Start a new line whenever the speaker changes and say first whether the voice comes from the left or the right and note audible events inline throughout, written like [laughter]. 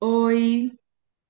right: Oi.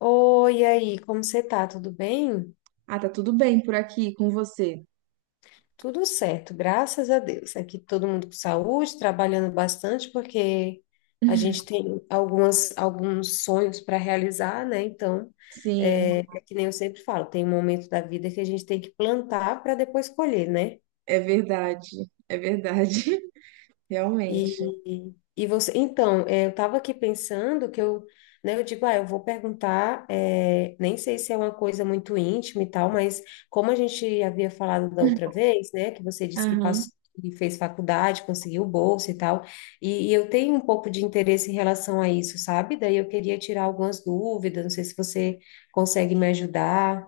left: Oi, e aí, como você tá? Tudo bem?
right: Ah, tá tudo bem por aqui com você?
left: Tudo certo, graças a Deus. Aqui todo mundo com saúde, trabalhando bastante, porque a gente tem alguns sonhos para realizar, né? Então,
right: Sim,
left: é que nem eu sempre falo, tem um momento da vida que a gente tem que plantar para depois colher, né?
right: é verdade. É verdade. [laughs] Realmente.
left: E você, então, eu estava aqui pensando que eu, né, eu digo, ah, eu vou perguntar, nem sei se é uma coisa muito íntima e tal, mas como a gente havia falado da outra vez, né, que você disse que
right: Aham.
left: passou, que fez faculdade, conseguiu bolsa e tal, e eu tenho um pouco de interesse em relação a isso, sabe? Daí eu queria tirar algumas dúvidas, não sei se você consegue me ajudar.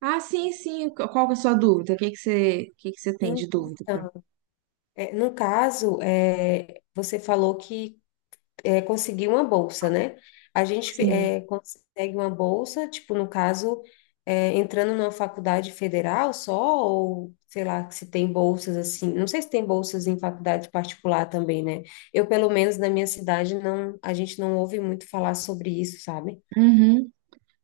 right: Ah, sim, sim. Qual que é a sua dúvida? O que que você, o que que você tem de dúvida pra...
left: Então, no caso, você falou que conseguir uma bolsa, né? A gente
right: Sim.
left: consegue uma bolsa, tipo, no caso, entrando numa faculdade federal só, ou sei lá, se tem bolsas assim. Não sei se tem bolsas em faculdade particular também, né? Eu, pelo menos na minha cidade, não, a gente não ouve muito falar sobre isso, sabe?
right: Uhum.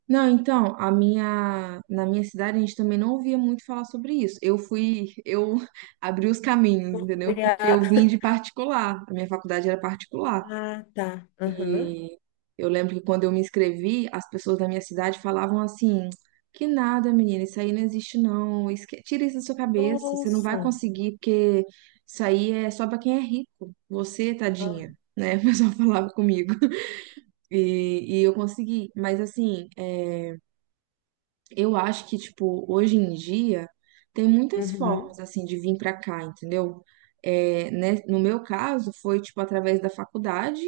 right: Não, então, na minha cidade a gente também não ouvia muito falar sobre isso. Eu fui. Eu [laughs] abri os caminhos,
left: Foi
right: entendeu? Porque eu
left: a-
right: vim de
left: [laughs]
right: particular. A minha faculdade era particular.
left: Ah, tá. Aham.
right: E eu lembro que quando eu me inscrevi, as pessoas da minha cidade falavam assim: que nada, menina, isso aí não existe não. Tira isso da sua cabeça, você não vai
left: Nossa.
right: conseguir, porque isso aí é só pra quem é rico, você,
left: Ah,
right: tadinha, né? [laughs] O pessoal falava comigo. [laughs] E eu consegui, mas assim, é, eu acho que, tipo, hoje em dia tem muitas
left: uhum.
right: formas, assim, de vir pra cá, entendeu? É, né, no meu caso, foi, tipo, através da faculdade.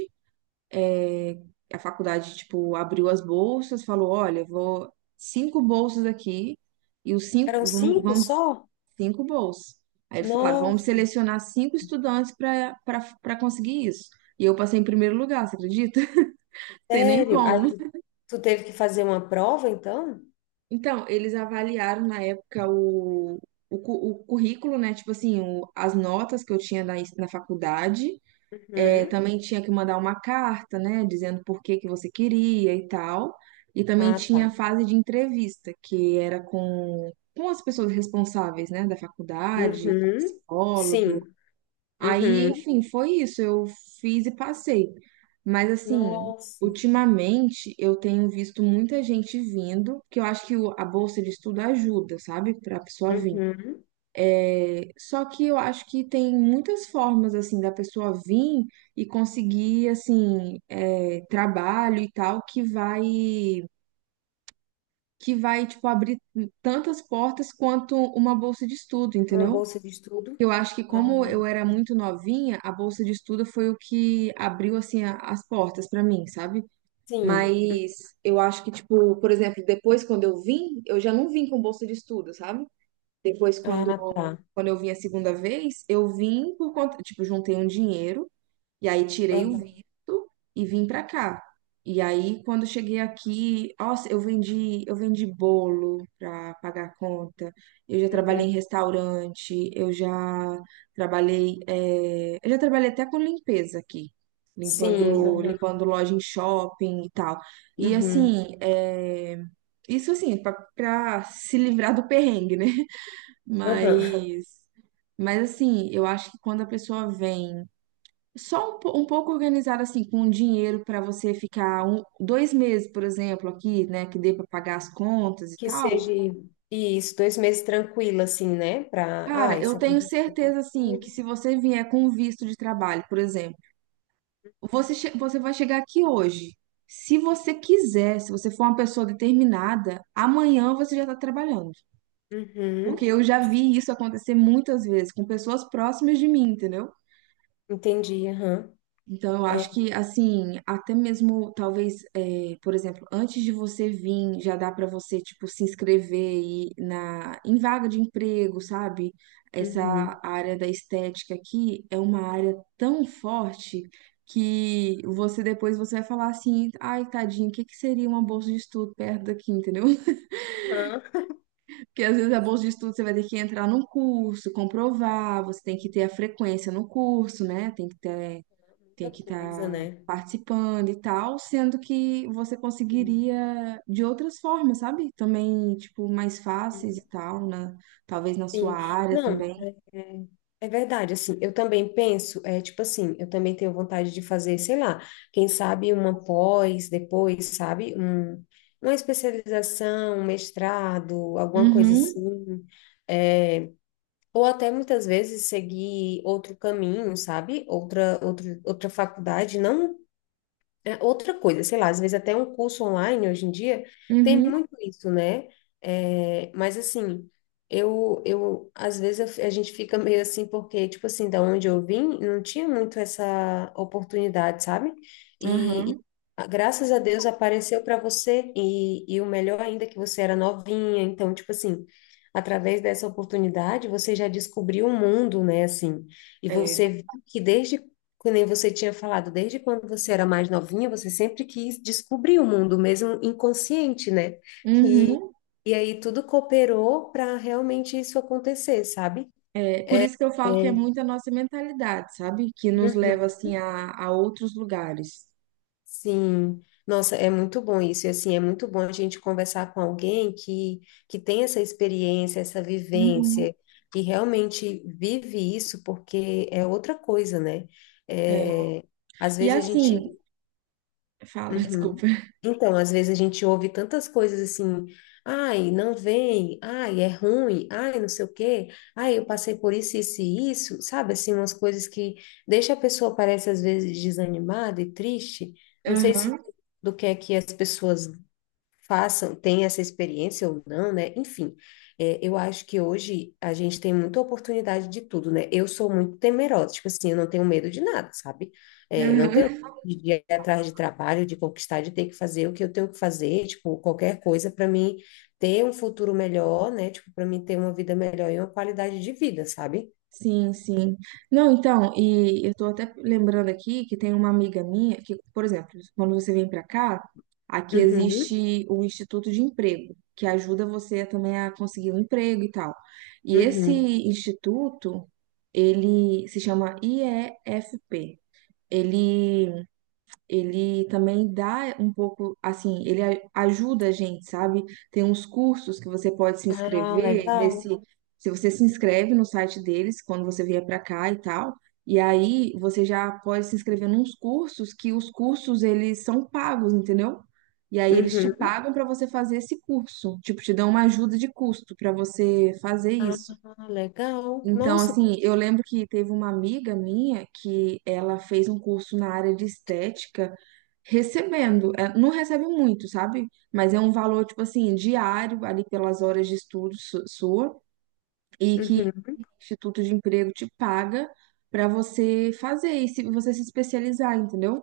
right: A faculdade, tipo, abriu as bolsas, falou, olha, vou cinco bolsas aqui e os
left: Eram
right: cinco,
left: cinco só?
right: cinco bolsas. Aí eles falaram, vamos
left: Nossa,
right: selecionar cinco estudantes para conseguir isso. E eu passei em primeiro lugar, você acredita? [laughs] Tem nem
left: sério. Ah,
right: como.
left: tu teve que fazer uma prova, então?
right: Então, eles avaliaram na época o currículo, né? Tipo assim, as notas que eu tinha na faculdade. É,
left: Uhum.
right: também tinha que mandar uma carta, né, dizendo por que que você queria e tal. E também
left: Ah, tá.
right: tinha a fase de entrevista, que era com as pessoas responsáveis, né, da faculdade, com o
left: Uhum.
right: psicólogo.
left: Sim.
right: Aí,
left: Uhum.
right: enfim, foi isso. Eu fiz e passei. Mas, assim,
left: Nossa.
right: ultimamente eu tenho visto muita gente vindo, que eu acho que a bolsa de estudo ajuda, sabe, para a pessoa vir.
left: Uhum.
right: Só que eu acho que tem muitas formas, assim, da pessoa vir e conseguir, assim, é, trabalho e tal, tipo, abrir tantas portas quanto uma bolsa de estudo,
left: Uma
right: entendeu?
left: bolsa de estudo?
right: Eu acho que
left: Ah,
right: como eu era muito novinha, a bolsa de estudo foi o que abriu, assim, as portas pra mim, sabe?
left: sim.
right: Mas eu acho que, tipo, por exemplo, depois quando eu vim, eu já não vim com bolsa de estudo, sabe? Depois,
left: Ah, tá.
right: quando eu vim a segunda vez, eu vim por conta, tipo, juntei um dinheiro e aí tirei o
left: Aham.
right: visto e vim pra cá. E aí, quando cheguei aqui, nossa, eu vendi bolo pra pagar a conta. Eu já trabalhei
left: Uhum.
right: em restaurante, eu já trabalhei, eu já trabalhei até com limpeza aqui,
left: Sim. Aham.
right: limpando loja em shopping e tal. E
left: Uhum.
right: assim, isso assim, pra se livrar do perrengue, né?
left: Aham.
right: Mas, mas assim, eu acho que quando a pessoa vem um pouco organizada, assim, com dinheiro para você ficar um, dois meses, por exemplo, aqui, né, que dê para pagar as contas e
left: Que
right: tal,
left: seja isso, 2 meses tranquilo, assim, né? Pra. Ah,
right: cara, eu
left: isso
right: tenho
left: aconteceu alguma
right: certeza, assim,
left: coisa.
right: que se você vier com um visto de trabalho, por exemplo, você vai chegar aqui hoje. Se você quiser, se você for uma pessoa determinada, amanhã você já está trabalhando. Porque
left: Uhum.
right: eu já vi isso acontecer muitas vezes com pessoas próximas de mim, entendeu?
left: Entendi. Aham.
right: Então, eu acho
left: É.
right: que, assim, até mesmo, talvez, é, por exemplo, antes de você vir, já dá para você, tipo, se inscrever em vaga de emprego, sabe? Essa
left: Uhum.
right: área da estética aqui é uma área tão forte que você depois você vai falar assim, ai, tadinho, o que que seria uma bolsa de estudo perto daqui, entendeu? [laughs]
left: Aham.
right: Porque às vezes a bolsa de estudo você vai ter que entrar num curso, comprovar, você tem que ter a frequência no curso, né?
left: Muita
right: Tem que
left: coisa,
right: estar
left: né?
right: participando e tal, sendo que você
left: Sim.
right: conseguiria de outras formas, sabe? Também, tipo, mais fáceis
left: Uhum.
right: e tal, né? Talvez na sua
left: Sim.
right: área
left: Não.
right: também.
left: É é verdade, assim, eu também penso, é tipo assim, eu também tenho vontade de fazer, sei lá, quem sabe uma pós, depois, sabe, uma especialização, um mestrado, alguma coisa
right: Uhum,
left: assim, é, ou até muitas vezes seguir outro caminho, sabe, outra faculdade, não é outra coisa, sei lá, às vezes até um curso online hoje em dia tem
right: uhum,
left: muito isso, né? É, mas assim, eu às vezes a gente fica meio assim, porque, tipo assim, da onde eu vim, não tinha muito essa oportunidade, sabe? E, e,
right: uhum.
left: ah, graças a Deus apareceu para você, e o melhor ainda é que você era novinha, então, tipo assim, através dessa oportunidade, você já descobriu o mundo, né? Assim, e
right: É,
left: você viu que desde que nem você tinha falado, desde quando você era mais novinha, você sempre quis descobrir o mundo, mesmo inconsciente, né? E,
right: uhum,
left: e aí tudo cooperou para realmente isso acontecer, sabe?
right: é, por isso que eu falo que é
left: É.
right: muito a nossa mentalidade, sabe? Que nos
left: Uhum.
right: leva, assim, a outros lugares.
left: Sim. Nossa, é muito bom isso. E assim, é muito bom a gente conversar com alguém que tem essa experiência, essa
right: Uhum,
left: vivência, que realmente vive isso, porque é outra coisa, né?
right: é.
left: É, às
right: E
left: vezes a gente.
right: assim, fala, [laughs]
left: Uhum.
right: desculpa.
left: Então, às vezes a gente ouve tantas coisas assim, ai, não vem, ai, é ruim, ai, não sei o quê, ai, eu passei por isso, isso e isso, sabe? Assim, umas coisas que deixa a pessoa, parece, às vezes, desanimada e triste. Não sei
right: Aham,
left: se do que é que as pessoas façam, tenham essa experiência ou não, né? Enfim, é, eu acho que hoje a gente tem muita oportunidade de tudo, né? Eu sou muito temerosa, tipo assim, eu não tenho medo de nada, sabe? É, não tenho
right: aham.
left: medo de ir atrás de trabalho, de conquistar, de ter que fazer o que eu tenho que fazer, tipo, qualquer coisa para mim ter um futuro melhor, né? Tipo, para mim ter uma vida melhor e uma qualidade de vida, sabe?
right: Sim, sim. Não, então, e eu tô até lembrando aqui que tem uma amiga minha que, por exemplo, quando você vem pra cá, aqui
left: Uhum,
right: existe o Instituto de Emprego, que ajuda você também a conseguir um emprego e tal. E esse
left: uhum.
right: instituto, ele se chama IEFP. Ele ele também dá um pouco, assim, ele ajuda a gente, sabe? Tem uns cursos que você pode se
left: Ah,
right: inscrever nesse,
left: legal.
right: se você se inscreve no site deles quando você vier para cá e tal, e aí você já pode se inscrever nos cursos, que os cursos eles são pagos, entendeu? E aí eles te
left: Uhum.
right: pagam para você fazer esse curso, tipo, te dão uma ajuda de custo para você fazer
left: Ah,
right: isso.
left: legal.
right: Então,
left: Nossa.
right: assim, eu lembro que teve uma amiga minha que ela fez um curso na área de estética, recebendo, é, não recebe muito, sabe? Mas é um valor, tipo assim, diário, ali pelas horas de estudo sua, e que
left: Uhum.
right: o Instituto de Emprego te paga para você fazer e se você se especializar, entendeu?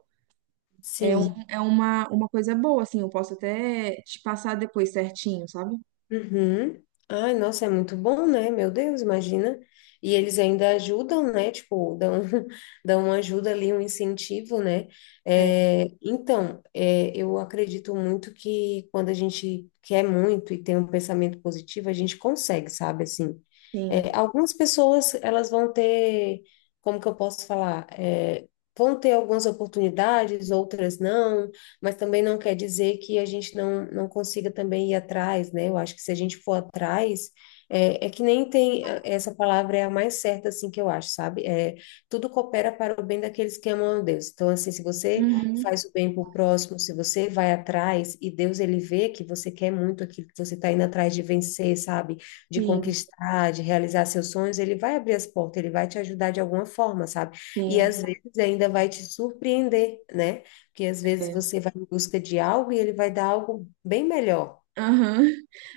right: É, um,
left: Sim.
right: é uma coisa boa, assim, eu posso até te passar depois certinho, sabe?
left: Uhum. Ai, nossa, é muito bom, né? Meu Deus, imagina. E eles ainda ajudam, né? Tipo, dão, [laughs] dão uma ajuda ali, um incentivo, né?
right: É,
left: Então, eu acredito muito que quando a gente quer muito e tem um pensamento positivo, a gente consegue, sabe? Assim,
right: sim.
left: algumas pessoas, elas vão ter, como que eu posso falar? Vão ter algumas oportunidades, outras não, mas também não quer dizer que a gente não consiga também ir atrás, né? Eu acho que se a gente for atrás, é que nem tem, essa palavra é a mais certa, assim, que eu acho, sabe? Tudo coopera para o bem daqueles que amam a Deus. Então, assim, se você
right: Uhum,
left: faz o bem para o próximo, se você vai atrás e Deus, ele vê que você quer muito aquilo que você está indo atrás de vencer, sabe? De
right: sim,
left: conquistar, de realizar seus sonhos, ele vai abrir as portas, ele vai te ajudar de alguma forma, sabe? E
right: sim.
left: às vezes ainda vai te surpreender, né? Porque às vezes
right: É.
left: você vai em busca de algo e ele vai dar algo bem melhor.
right: Aham.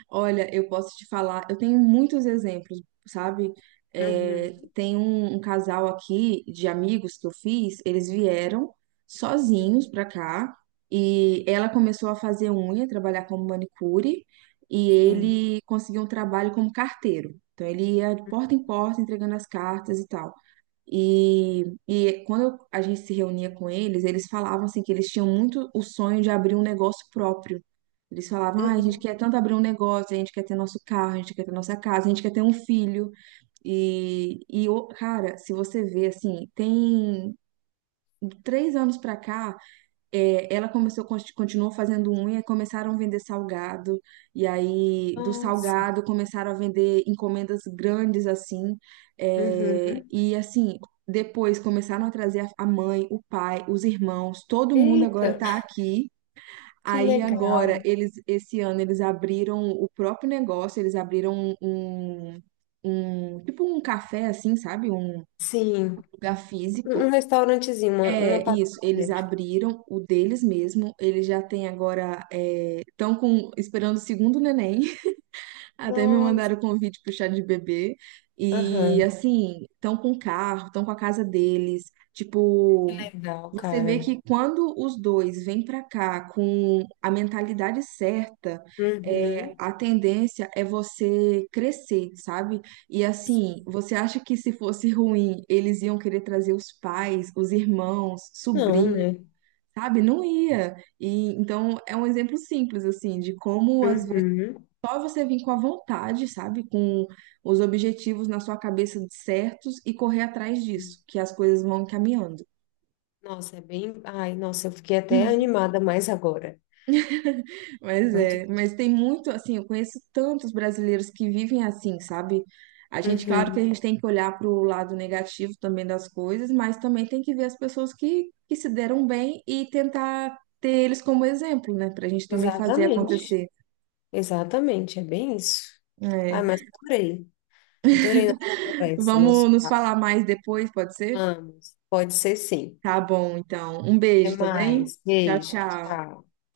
right: Olha, eu posso te falar, eu tenho muitos exemplos, sabe? É,
left: Uhum.
right: tem um, um casal aqui de amigos que eu fiz, eles vieram sozinhos pra cá e ela começou a fazer unha, trabalhar como manicure e
left: Sim.
right: ele conseguiu um trabalho como carteiro. Então ele ia de porta em
left: Uhum.
right: porta entregando as cartas e tal. E quando a gente se reunia com eles, eles falavam assim que eles tinham muito o sonho de abrir um negócio próprio. Eles falavam, ah, a gente
left: Uhum.
right: quer tanto abrir um negócio, a gente quer ter nosso carro, a gente quer ter nossa casa, a gente quer ter um filho. E cara, se você vê assim, tem de três anos pra cá, é, ela começou, continuou fazendo unha, e começaram a vender salgado, e aí do
left: Nossa.
right: salgado começaram a vender encomendas grandes assim, é,
left: Uhum.
right: e assim, depois começaram a trazer a mãe, o pai, os irmãos, todo mundo
left: Eita,
right: agora tá aqui.
left: que
right: Aí agora,
left: legal.
right: eles, esse ano, eles abriram o próprio negócio, eles abriram um, um, tipo um café assim, sabe? Um
left: Sim,
right: lugar
left: um
right: físico.
left: um restaurantezinho, uma
right: É, isso, eles
left: padaria. Tipo.
right: abriram o deles mesmo, eles já têm agora, estão com, esperando o segundo neném, até me
left: Nossa.
right: mandaram o convite pro chá de bebê. E
left: Aham.
right: assim, estão com o carro, estão com a casa deles. Tipo,
left: Que legal,
right: você
left: cara.
right: vê que quando os dois vêm pra cá com a mentalidade certa, é,
left: Uhum.
right: a tendência é você crescer, sabe? E assim,
left: Sim.
right: você acha que se fosse ruim, eles iam querer trazer os pais, os irmãos,
left: Não,
right: sobrinhos,
left: né?
right: sabe? Não ia. E então é um exemplo simples assim de como às
left: Uhum.
right: só você vir com a vontade, sabe? Com os objetivos na sua cabeça certos e correr atrás disso, que as coisas vão caminhando.
left: Nossa, é bem. Ai, nossa, eu fiquei até animada mais agora.
right: [laughs] Mas
left: Muito
right: é,
left: bom.
right: mas tem muito assim, eu conheço tantos brasileiros que vivem assim, sabe? A gente, claro que a
left: Uhum.
right: gente tem que olhar para o lado negativo também das coisas, mas também tem que ver as pessoas que se deram bem e tentar ter eles como exemplo, né? Para a gente também fazer
left: Exatamente.
right: acontecer.
left: Exatamente, é bem isso. Ai,
right: É.
left: mas adorei. Adorei nossa conversa,
right: Vamos
left: nosso
right: nos
left: papo.
right: falar mais depois, pode ser?
left: Vamos. Pode ser sim.
right: Tá bom, então. Um beijo,
left: Até
right: tá bem?
left: mais.
right: Tchau,
left: Beijo.
right: tchau.
left: Tchau.